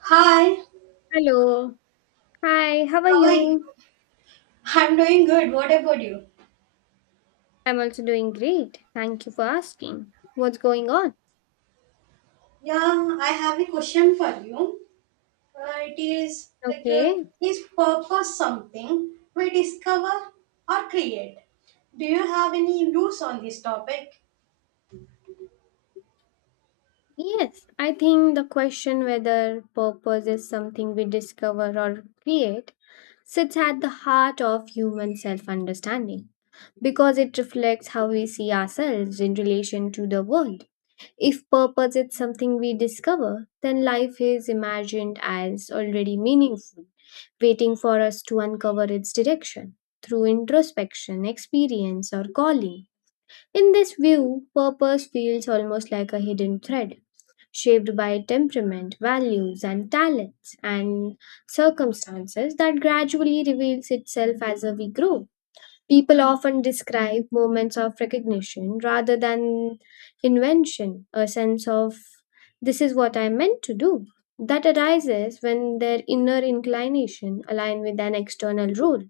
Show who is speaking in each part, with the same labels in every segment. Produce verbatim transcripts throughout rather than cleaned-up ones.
Speaker 1: Hi,
Speaker 2: Hello. Hi, how are
Speaker 1: how are you?
Speaker 2: you?
Speaker 1: I'm doing good. What about you?
Speaker 2: I'm also doing great. Thank you for asking. What's going on?
Speaker 1: Yeah, I have a question for you. Uh, it is like, uh,
Speaker 2: Okay.
Speaker 1: is purpose something we discover or create? Do you have any views on this topic?
Speaker 2: Yes, I think the question whether purpose is something we discover or create sits at the heart of human self understanding because it reflects how we see ourselves in relation to the world. If purpose is something we discover, then life is imagined as already meaningful waiting for us to uncover its direction through introspection, experience, or calling. In this view, purpose feels almost like a hidden thread, shaped by temperament, values, and talents, and circumstances that gradually reveals itself as we grow. People often describe moments of recognition rather than invention, a sense of this is what I meant to do. That arises when their inner inclination align with an external rule.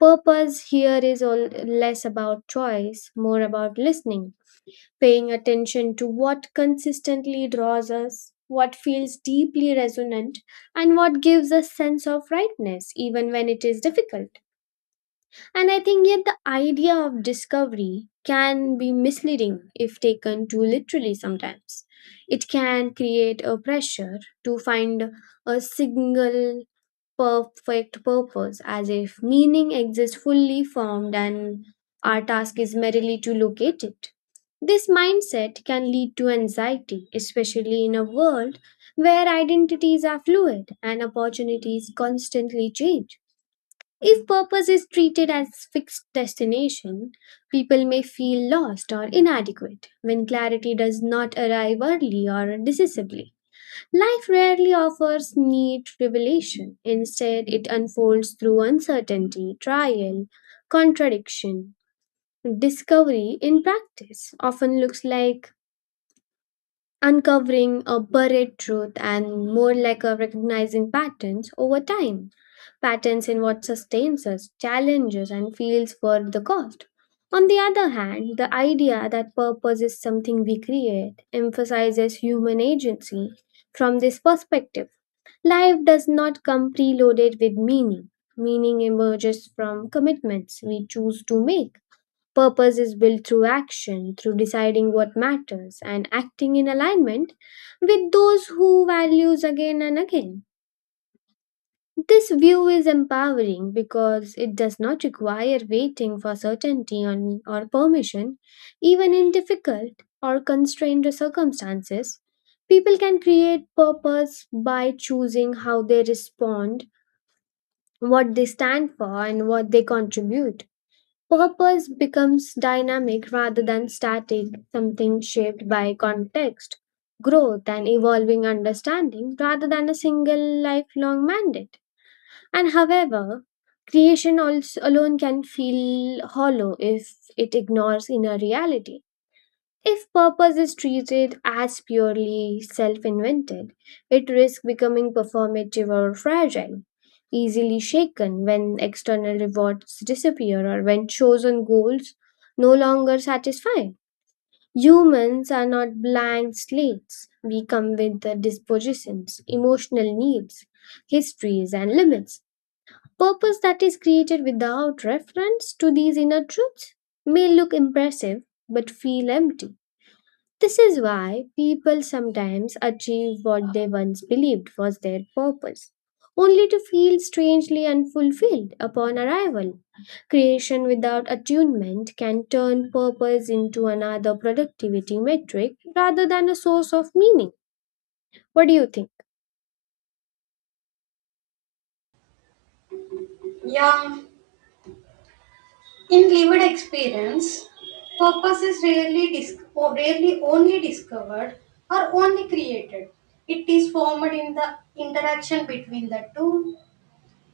Speaker 2: Purpose here is all less about choice, more about listening, paying attention to what consistently draws us, what feels deeply resonant, and what gives us sense of rightness even when it is difficult. And I think yet the idea of discovery can be misleading if taken too literally sometimes. It can create a pressure to find a single perfect purpose as if meaning exists fully formed and our task is merely to locate it. This mindset can lead to anxiety, especially in a world where identities are fluid and opportunities constantly change. If purpose is treated as fixed destination, people may feel lost or inadequate when clarity does not arrive early or decisively. Life rarely offers neat revelation. Instead, it unfolds through uncertainty, trial, contradiction. Discovery in practice often looks like uncovering a buried truth and more like a recognizing patterns over time. Patterns in what sustains us, challenges, and feels worth the cost. On the other hand, the idea that purpose is something we create emphasizes human agency. From this perspective, life does not come preloaded with meaning. Meaning emerges from commitments we choose to make. Purpose is built through action, through deciding what matters and acting in alignment with those who values again and again. This view is empowering because it does not require waiting for certainty on, or permission, even in difficult or constrained circumstances. People can create purpose by choosing how they respond, what they stand for, and what they contribute. Purpose becomes dynamic rather than static, something shaped by context, growth, and evolving understanding rather than a single lifelong mandate. And however, creation also alone can feel hollow if it ignores inner reality. If purpose is treated as purely self invented, it risks becoming performative or fragile, easily shaken when external rewards disappear or when chosen goals no longer satisfy. Humans are not blank slates. We come with the dispositions, emotional needs, histories, and limits. Purpose that is created without reference to these inner truths may look impressive but feel empty. This is why people sometimes achieve what they once believed was their purpose, only to feel strangely unfulfilled upon arrival. Creation without attunement can turn purpose into another productivity metric rather than a source of meaning. What do you think?
Speaker 1: Yeah, in lived experience, purpose is rarely, dis- or rarely only discovered or only created. It is formed in the interaction between the two.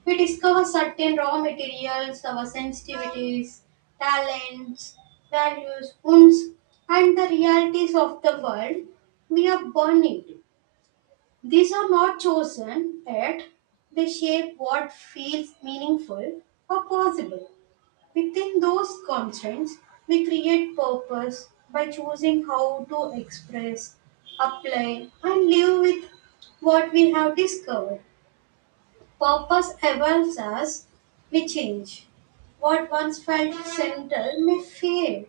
Speaker 1: We discover certain raw materials, our sensitivities, talents, values, wounds, and the realities of the world we are born into. These are not chosen, yet they shape what feels meaningful or possible. Within those constraints, we create purpose by choosing how to express, apply, and live with what we have discovered. Purpose evolves as we change. What once felt central may fade,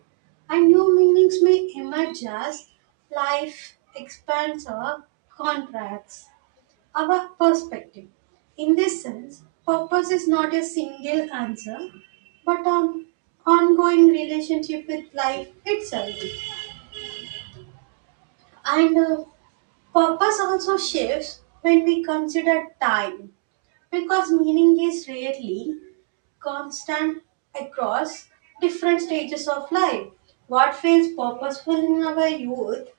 Speaker 1: and new meanings may emerge as life expands or contracts our perspective. In this sense, purpose is not a single answer, but an ongoing relationship with life itself. And uh, Purpose also shifts when we consider time, because meaning is rarely constant across different stages of life. What feels purposeful in our youth,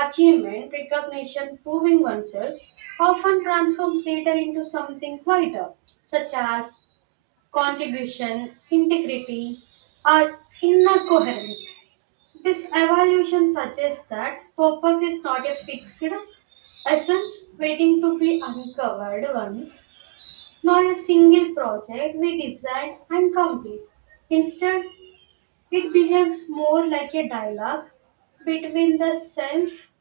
Speaker 1: achievement, recognition, proving oneself, often transforms later into something quieter, such as contribution, integrity, or inner coherence. This evolution suggests that purpose is not a fixed essence waiting to be uncovered once, not a single project we decide and complete. Instead, it behaves more like a dialogue between the self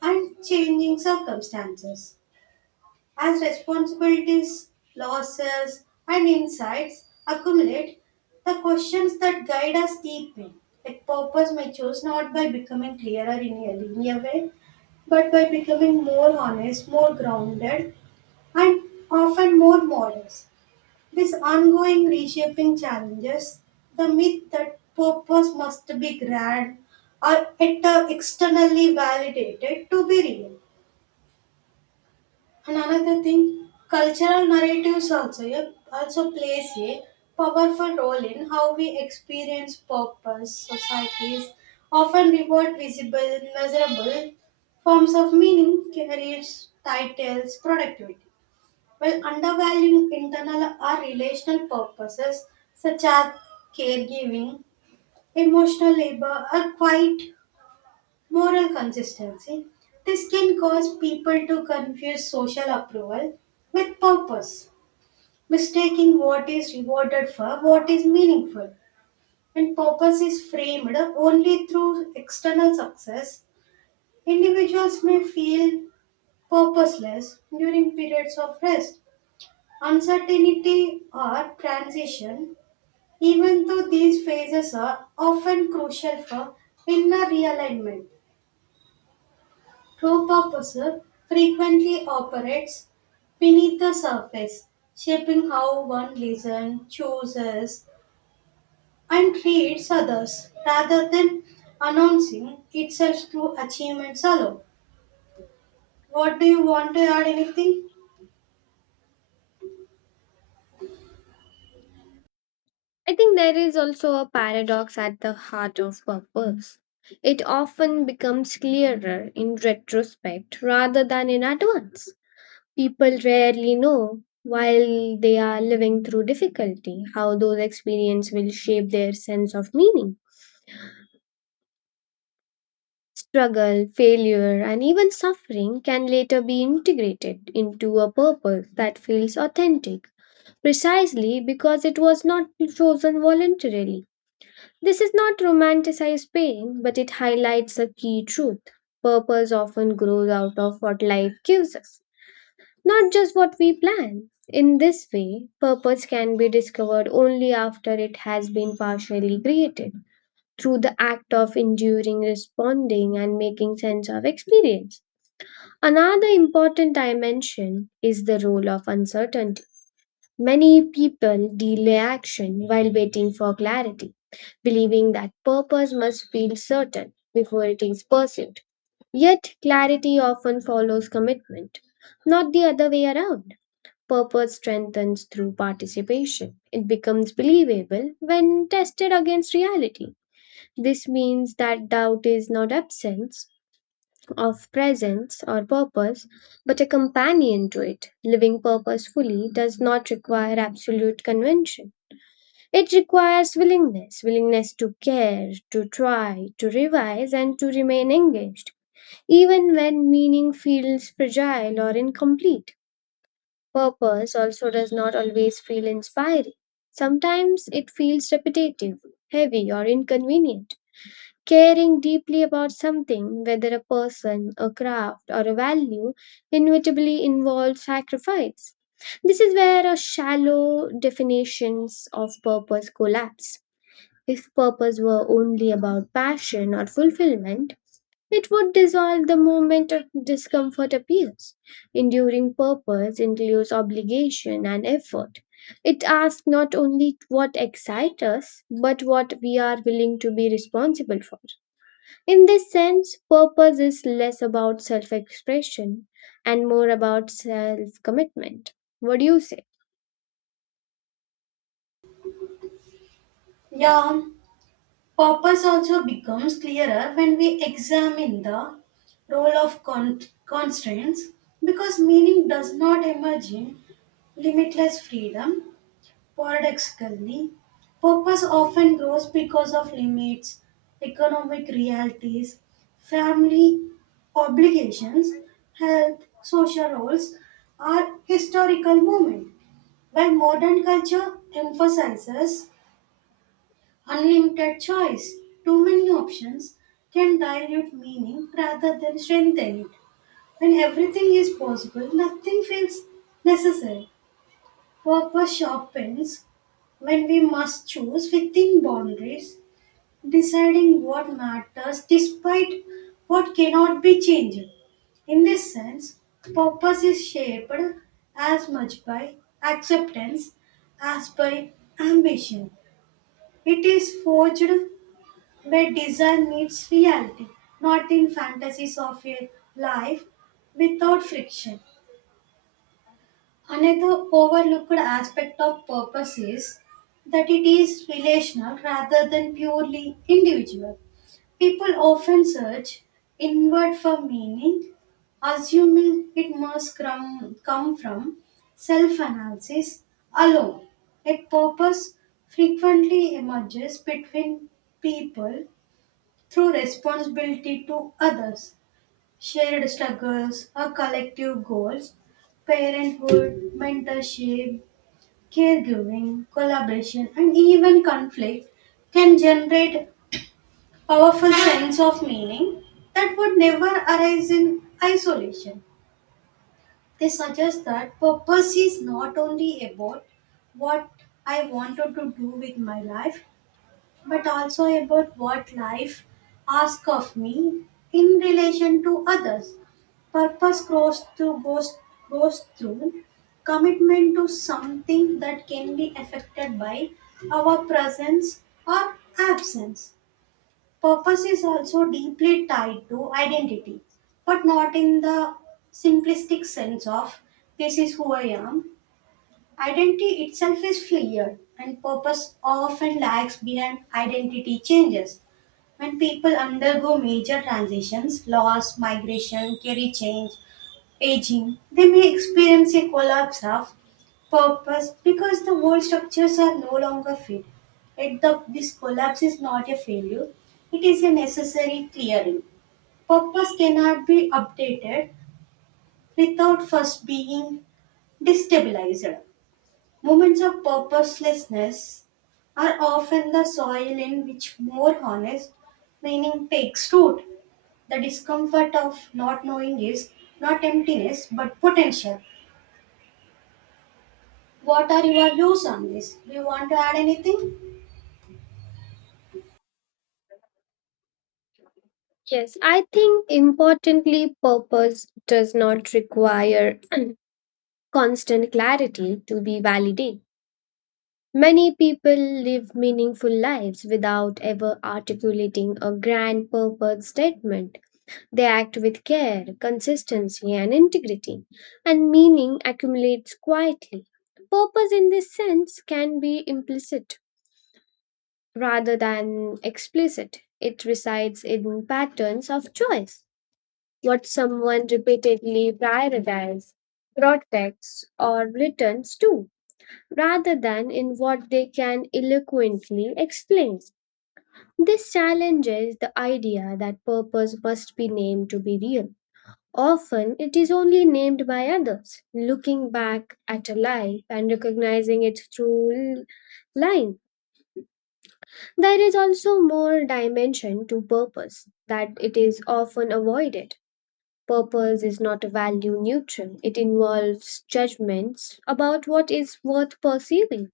Speaker 1: and changing circumstances. As responsibilities, losses, and insights accumulate, the questions that guide us deepen. Like purpose matures not by becoming clearer in a linear way, but by becoming more honest, more grounded, and often more modest. This ongoing reshaping challenges the myth that purpose must be grand or et- externally validated to be real. And another thing, cultural narratives also, yeah, also plays a powerful role in how we experience purpose. Societies often reward visible, measurable forms of meaning, careers, titles, productivity. While undervaluing internal or relational purposes such as caregiving, emotional labor, or quiet moral consistency, this can cause people to confuse social approval with purpose, mistaking what is rewarded for what is meaningful. When purpose is framed only through external success, individuals may feel purposeless during periods of rest, uncertainty, or transition, even though these phases are often crucial for inner realignment. True purpose frequently operates beneath the surface, shaping how one listens, chooses, and treats others rather than announcing itself through achievements alone. What do you want to add anything?
Speaker 2: I think there is also a paradox at the heart of purpose. It often becomes clearer in retrospect rather than in advance. People rarely know, while they are living through difficulty, how those experiences will shape their sense of meaning. Struggle, failure, and even suffering can later be integrated into a purpose that feels authentic, precisely because it was not chosen voluntarily. This is not romanticized pain, but it highlights a key truth. Purpose often grows out of what life gives us. Not just what we plan. In this way, purpose can be discovered only after it has been partially created, through the act of enduring, responding, and making sense of experience. Another important dimension is the role of uncertainty. Many people delay action while waiting for clarity, believing that purpose must feel certain before it is pursued. Yet, clarity often follows commitment, not the other way around. Purpose strengthens through participation. It becomes believable when tested against reality. This means that doubt is not absence of presence or purpose, but a companion to it. Living purposefully does not require absolute convention. It requires willingness willingness to care, to try, to revise, and to remain engaged, even when meaning feels fragile or incomplete. Purpose also does not always feel inspiring. Sometimes it feels repetitive, heavy, or inconvenient. Caring deeply about something, whether a person, a craft, or a value, inevitably involves sacrifice. This is where our shallow definitions of purpose collapse. If purpose were only about passion or fulfillment, it would dissolve the moment of discomfort appears. Enduring purpose includes obligation and effort. It asks not only what excites us, but what we are willing to be responsible for. In this sense, purpose is less about self expression and more about self commitment. What do you say?
Speaker 1: Yeah, purpose also becomes clearer when we examine the role of con- constraints, because meaning does not emerge in limitless freedom. Paradoxically, purpose often grows because of limits, economic realities, family obligations, health, social roles, or historical moment. While modern culture emphasizes unlimited choice, too many options can dilute meaning rather than strengthen it. When everything is possible, nothing feels necessary. Purpose sharpens when we must choose within boundaries, deciding what matters despite what cannot be changed. In this sense, purpose is shaped as much by acceptance as by ambition. It is forged where desire meets reality, not in fantasies of a life without friction. Another overlooked aspect of purpose is that it is relational rather than purely individual. People often search inward for meaning, assuming it must come, come from self analysis alone. A purpose frequently emerges between people through responsibility to others, shared struggles, or collective goals, parenthood, mentorship, caregiving, collaboration, and even conflict can generate powerful sense of meaning that would never arise in isolation. They suggest that purpose is not only about what I wanted to do with my life, but also about what life asks of me in relation to others. Purpose grows through goes goes through commitment to something that can be affected by our presence or absence. Purpose is also deeply tied to identity, but not in the simplistic sense of "this is who I am." Identity itself is fluid, and purpose often lags behind identity changes. When people undergo major transitions, loss, migration, career change, aging, they may experience a collapse of purpose because the old structures are no longer fit. Yet the, this collapse is not a failure, it is a necessary clearing. Purpose cannot be updated without first being destabilized. Moments of purposelessness are often the soil in which more honest meaning takes root. The discomfort of not knowing is not emptiness but potential. What are your views on this? Do you want to add anything?
Speaker 2: Yes, I think importantly, purpose does not require constant clarity to be validated. Many people live meaningful lives without ever articulating a grand purpose statement. They act with care, consistency, and integrity, and meaning accumulates quietly. Purpose in this sense can be implicit rather than explicit. It resides in patterns of choice, what someone repeatedly prioritizes, protects, or returns to rather than in what they can eloquently explain. This challenges the idea that purpose must be named to be real. Often it is only named by others, looking back at a life and recognizing its true line. There is also more dimension to purpose that it is often avoided. Purpose is not value neutral, it involves judgments about what is worth pursuing.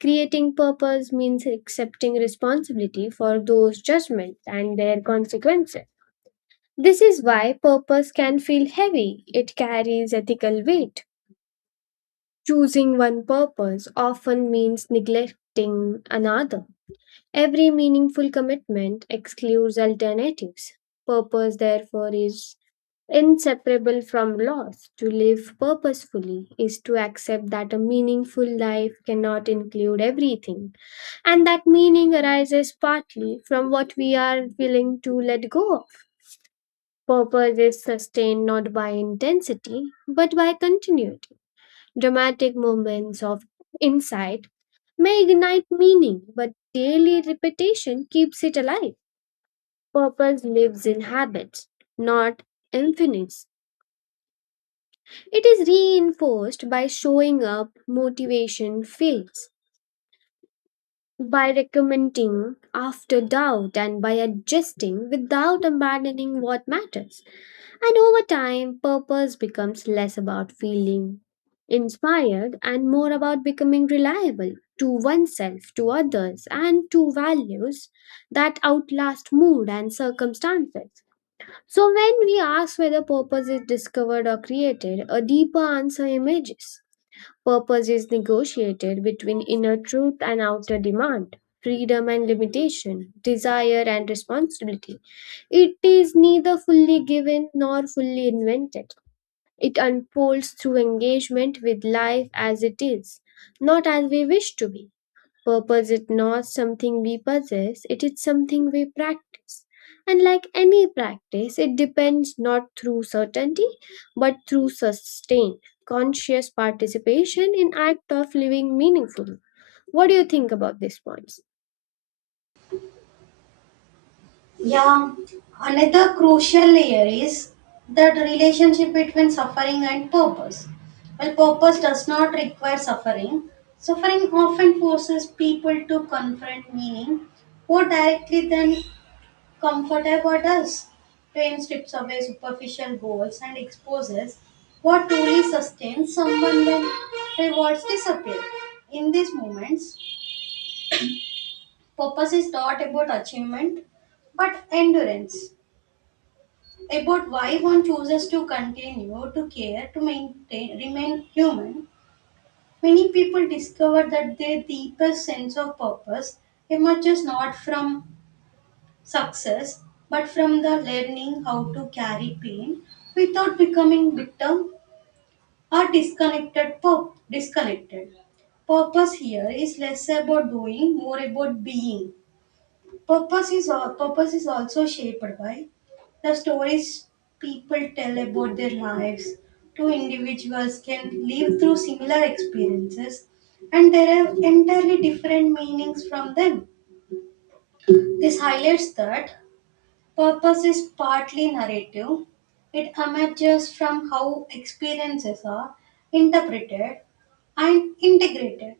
Speaker 2: Creating purpose means accepting responsibility for those judgments and their consequences. This is why purpose can feel heavy, it carries ethical weight. Choosing one purpose often means neglecting another. Every meaningful commitment excludes alternatives. Purpose, therefore, is inseparable from loss. To live purposefully is to accept that a meaningful life cannot include everything, and that meaning arises partly from what we are willing to let go of. Purpose is sustained not by intensity, but by continuity. Dramatic moments of insight may ignite meaning, but daily repetition keeps it alive. Purpose lives in habits, not infinites. It is reinforced by showing up motivation fades, by recommending after doubt, and by adjusting without abandoning what matters. And over time, purpose becomes less about feeling inspired and more about becoming reliable to oneself, to others, and to values that outlast mood and circumstances. So, when we ask whether purpose is discovered or created, a deeper answer emerges. Purpose is negotiated between inner truth and outer demand, freedom and limitation, desire and responsibility. It is neither fully given nor fully invented. It unfolds through engagement with life as it is, not as we wish to be. Purpose is not something we possess, it is something we practice. And like any practice, it depends not through certainty but through sustained, conscious participation in act of living meaningful. What do you think about these points?
Speaker 1: Yeah, another crucial layer is the relationship between suffering and purpose. Well, purpose does not require suffering, suffering often forces people to confront meaning more directly than comfortable does. Pain strips away superficial goals and exposes what truly sustains someone when rewards disappear. In these moments, purpose is not about achievement but endurance, about why one chooses to continue to care to maintain remain human. Many people discover that their deepest sense of purpose emerges not from success, but from the learning how to carry pain without becoming victim or disconnected. Pur- disconnected. Purpose here is less about doing, more about being. Purpose is al- purpose is also shaped by the stories people tell about their lives. Two individuals can live through similar experiences and derive entirely different meanings from them. This highlights that purpose is partly narrative. It emerges from how experiences are interpreted and integrated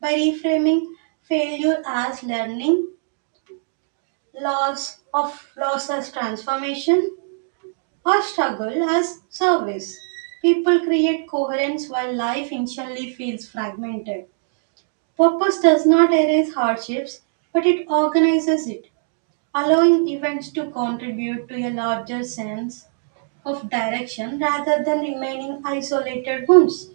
Speaker 1: by reframing failure as learning, loss of loss as transformation, or struggle as service. People create coherence while life initially feels fragmented. Purpose does not erase hardships, but it organizes it, allowing events to contribute to a larger sense of direction rather than remaining isolated ones.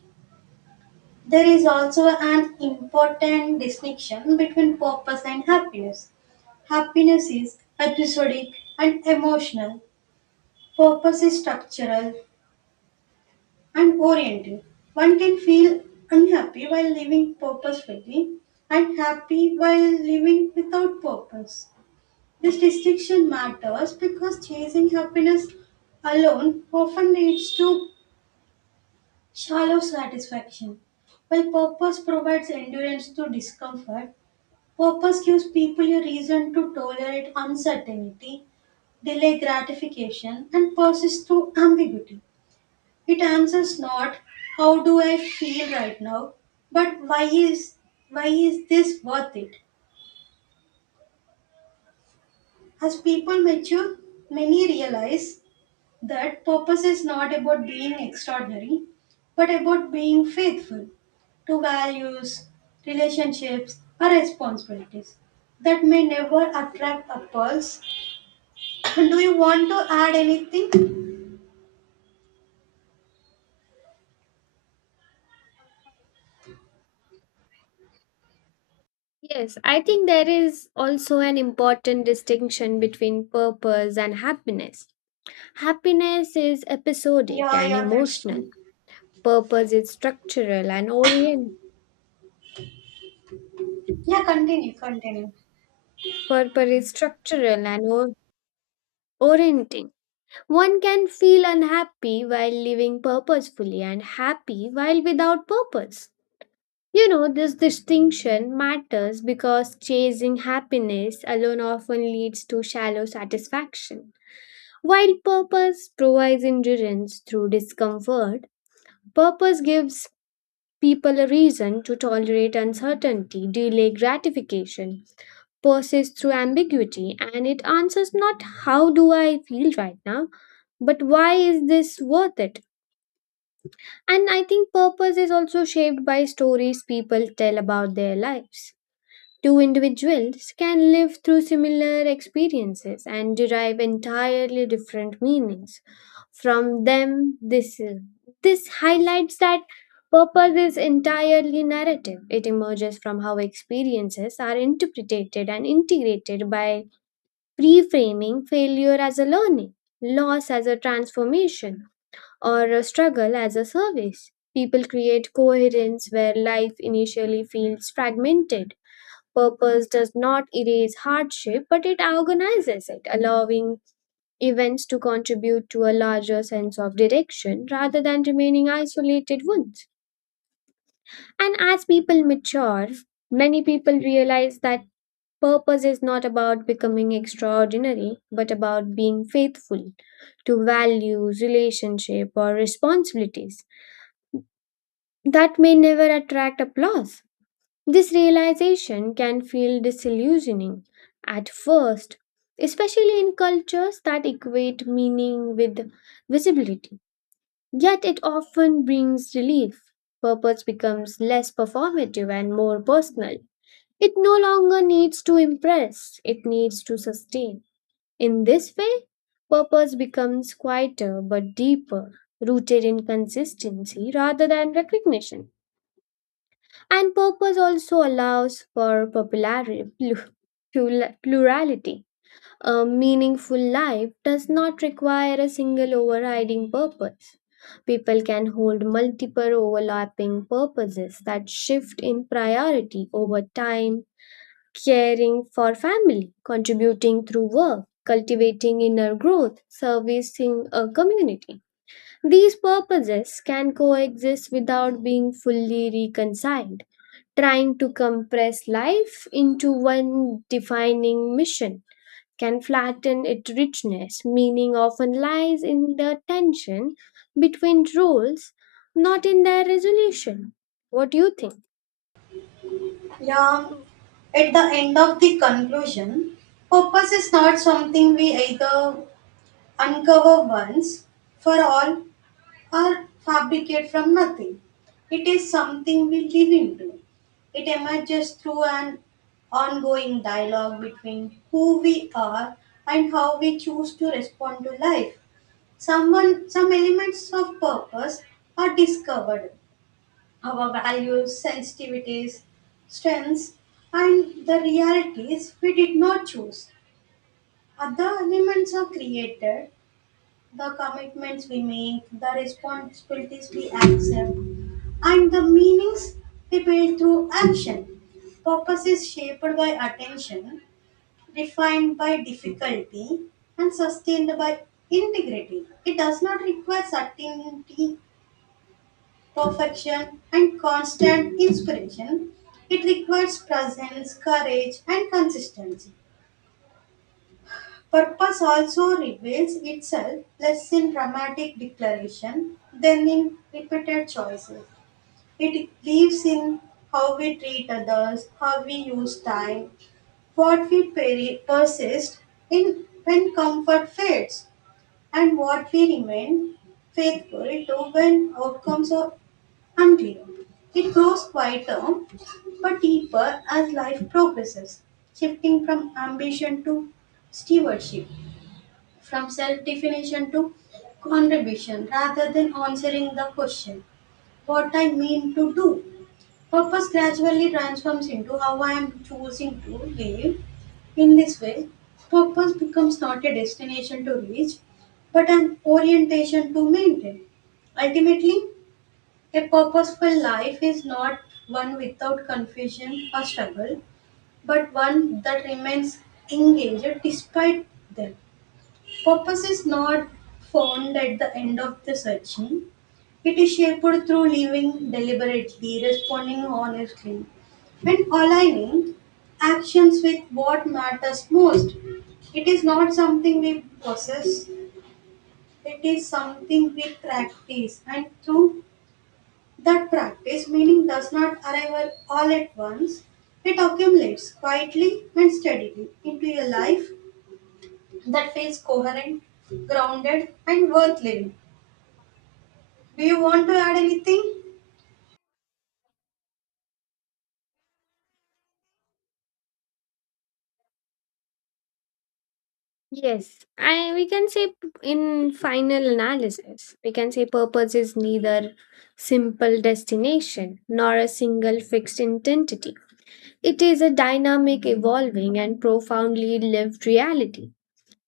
Speaker 1: There is also an important distinction between purpose and happiness. Happiness is episodic and emotional, purpose is structural and oriented. One can feel unhappy while living purposefully and happy while living without purpose. This distinction matters because chasing happiness alone often leads to shallow satisfaction. While purpose provides endurance to discomfort, purpose gives people a reason to tolerate uncertainty, delay gratification, and persist through ambiguity. It answers not how do I feel right now, but why is why is this worth it? As people mature, many realize that purpose is not about being extraordinary, but about being faithful to values, relationships, or responsibilities that may never attract a apples. Do you want to add anything?
Speaker 2: Yes, I think there is also an important distinction between purpose and happiness. Happiness is episodic
Speaker 1: Yeah,
Speaker 2: and
Speaker 1: yeah, that's
Speaker 2: emotional.
Speaker 1: true.
Speaker 2: Purpose is structural and orient.
Speaker 1: Yeah, continue, continue.
Speaker 2: Purpose is structural and orienting. One can feel unhappy while living purposefully and happy while without purpose. You know, this distinction matters because chasing happiness alone often leads to shallow satisfaction. While purpose provides endurance through discomfort, purpose gives people a reason to tolerate uncertainty, delay gratification, persist through ambiguity, and it answers not how do I feel right now, but why is this worth it? And I think purpose is also shaped by stories people tell about their lives. Two individuals can live through similar experiences and derive entirely different meanings from them. This, this highlights that purpose is entirely narrative. It emerges from how experiences are interpreted and integrated by reframing failure as a learning, loss as a transformation, or a struggle as a service. People create coherence where life initially feels fragmented. Purpose does not erase hardship, but it organizes it, allowing events to contribute to a larger sense of direction rather than remaining isolated ones. And as people mature, many people realize that purpose is not about becoming extraordinary, but about being faithful to values, relationship, or responsibilities that may never attract applause. This realization can feel disillusioning at first, especially in cultures that equate meaning with visibility. Yet it often brings relief. Purpose becomes less performative and more personal. It no longer needs to impress, it needs to sustain. In this way, purpose becomes quieter but deeper, rooted in consistency rather than recognition. And purpose also allows for popularity, plu- plula- plurality. A meaningful life does not require a single overriding purpose. People can hold multiple overlapping purposes that shift in priority over time, caring for family, contributing through work, cultivating inner growth, servicing a community. These purposes can coexist without being fully reconciled. Trying to compress life into one defining mission can flatten its richness. Meaning often lies in the tension between roles, not in their resolution. What do you think?
Speaker 1: Yeah, at the end of the conclusion, purpose is not something we either uncover once for all or fabricate from nothing. It is something we live into. It emerges through an ongoing dialogue between who we are and how we choose to respond to life. Someone, some elements of purpose are discovered. Our values, sensitivities, strengths, and the realities we did not choose. Other elements are created, the commitments we make, the responsibilities we accept, and the meanings we build through action. Purpose is shaped by attention, defined by difficulty, and sustained by integrity. It does not require certainty, perfection, and constant inspiration. It requires presence, courage, and consistency. Purpose also reveals itself less in dramatic declaration than in repeated choices. It lives in how we treat others, how we use time, what we peri- persist in when comfort fades, and what we remain faithful to when outcomes are unclear. It grows quieter but deeper as life progresses, shifting from ambition to stewardship, from self-definition to contribution. Rather than answering the question what I mean to do, purpose gradually transforms into how I am choosing to live. In this way, purpose becomes not a destination to reach but an orientation to maintain. Ultimately, a purposeful life is not one without confusion or struggle, but one that remains engaged despite them. Purpose is not found at the end of the searching. It is shaped through living deliberately, responding honestly, and aligning actions with what matters most. It is not something we possess, it is something we practice, and through that practice, meaning does not arrive all at once. It accumulates quietly and steadily into your life that feels coherent, grounded, and worth living. Do you want to add anything?
Speaker 2: Yes, I we can say p- in final analysis, we can say purpose is neither simple destination nor a single fixed identity. It is a dynamic, evolving, and profoundly lived reality.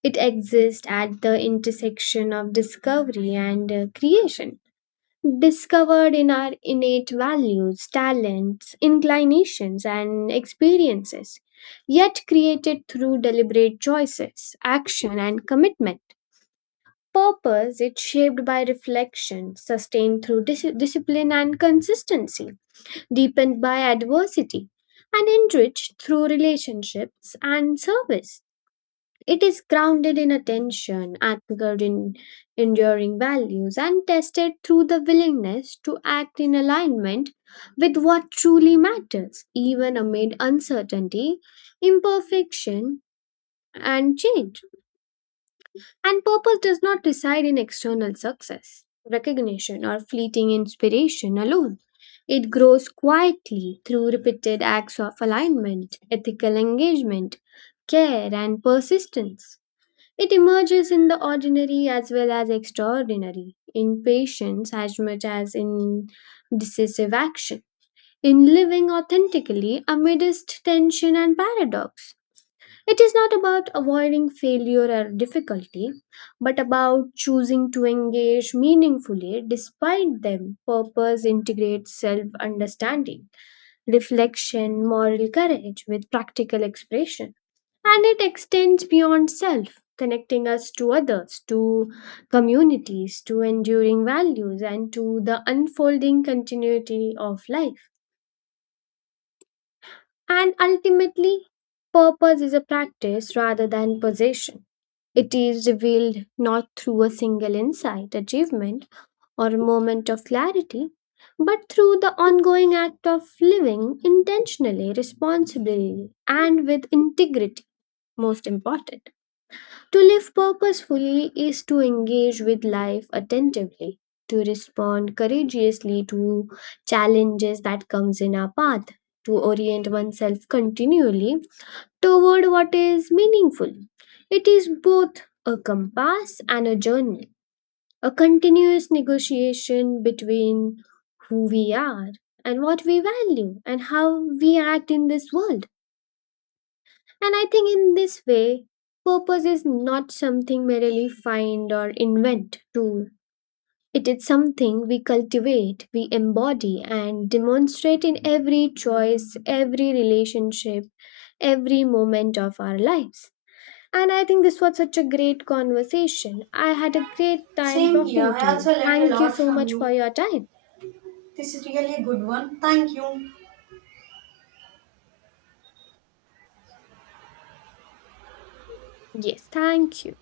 Speaker 2: It exists at the intersection of discovery and uh, creation, discovered in our innate values, talents, inclinations, and experiences, yet created through deliberate choices, action, and commitment. Purpose is shaped by reflection, sustained through dis- discipline and consistency, deepened by adversity, and enriched through relationships and service. It is grounded in attention, anchored in enduring values, and tested through the willingness to act in alignment with what truly matters, even amid uncertainty, imperfection, and change. And purpose does not reside in external success, recognition, or fleeting inspiration alone. It grows quietly through repeated acts of alignment, ethical engagement, care, and persistence. It emerges in the ordinary as well as extraordinary, in patience as much as in decisive action, in living authentically amidst tension and paradox. It is not about avoiding failure or difficulty, but about choosing to engage meaningfully despite them. Purpose integrates self understanding, reflection, moral courage with practical expression. And it extends beyond self, connecting us to others, to communities, to enduring values, and to the unfolding continuity of life. And ultimately, purpose is a practice rather than possession. It is revealed not through a single insight, achievement, or moment of clarity, but through the ongoing act of living intentionally, responsibly, and with integrity, most important. To live purposefully is to engage with life attentively, to respond courageously to challenges that comes in our path, to orient oneself continually toward what is meaningful. It is both a compass and a journey, a continuous negotiation between who we are and what we value and how we act in this world. And I think in this way, purpose is not something merely find or invent to. It is something we cultivate, we embody, and demonstrate in every choice, every relationship, every moment of our lives. And I think this was such a great conversation. I had a great time
Speaker 1: Same here.
Speaker 2: talking to
Speaker 1: I
Speaker 2: you.
Speaker 1: also learned a
Speaker 2: Thank you
Speaker 1: lot
Speaker 2: so
Speaker 1: from
Speaker 2: much for
Speaker 1: you.
Speaker 2: your time.
Speaker 1: This is really a good one. Thank you.
Speaker 2: Yes, thank you.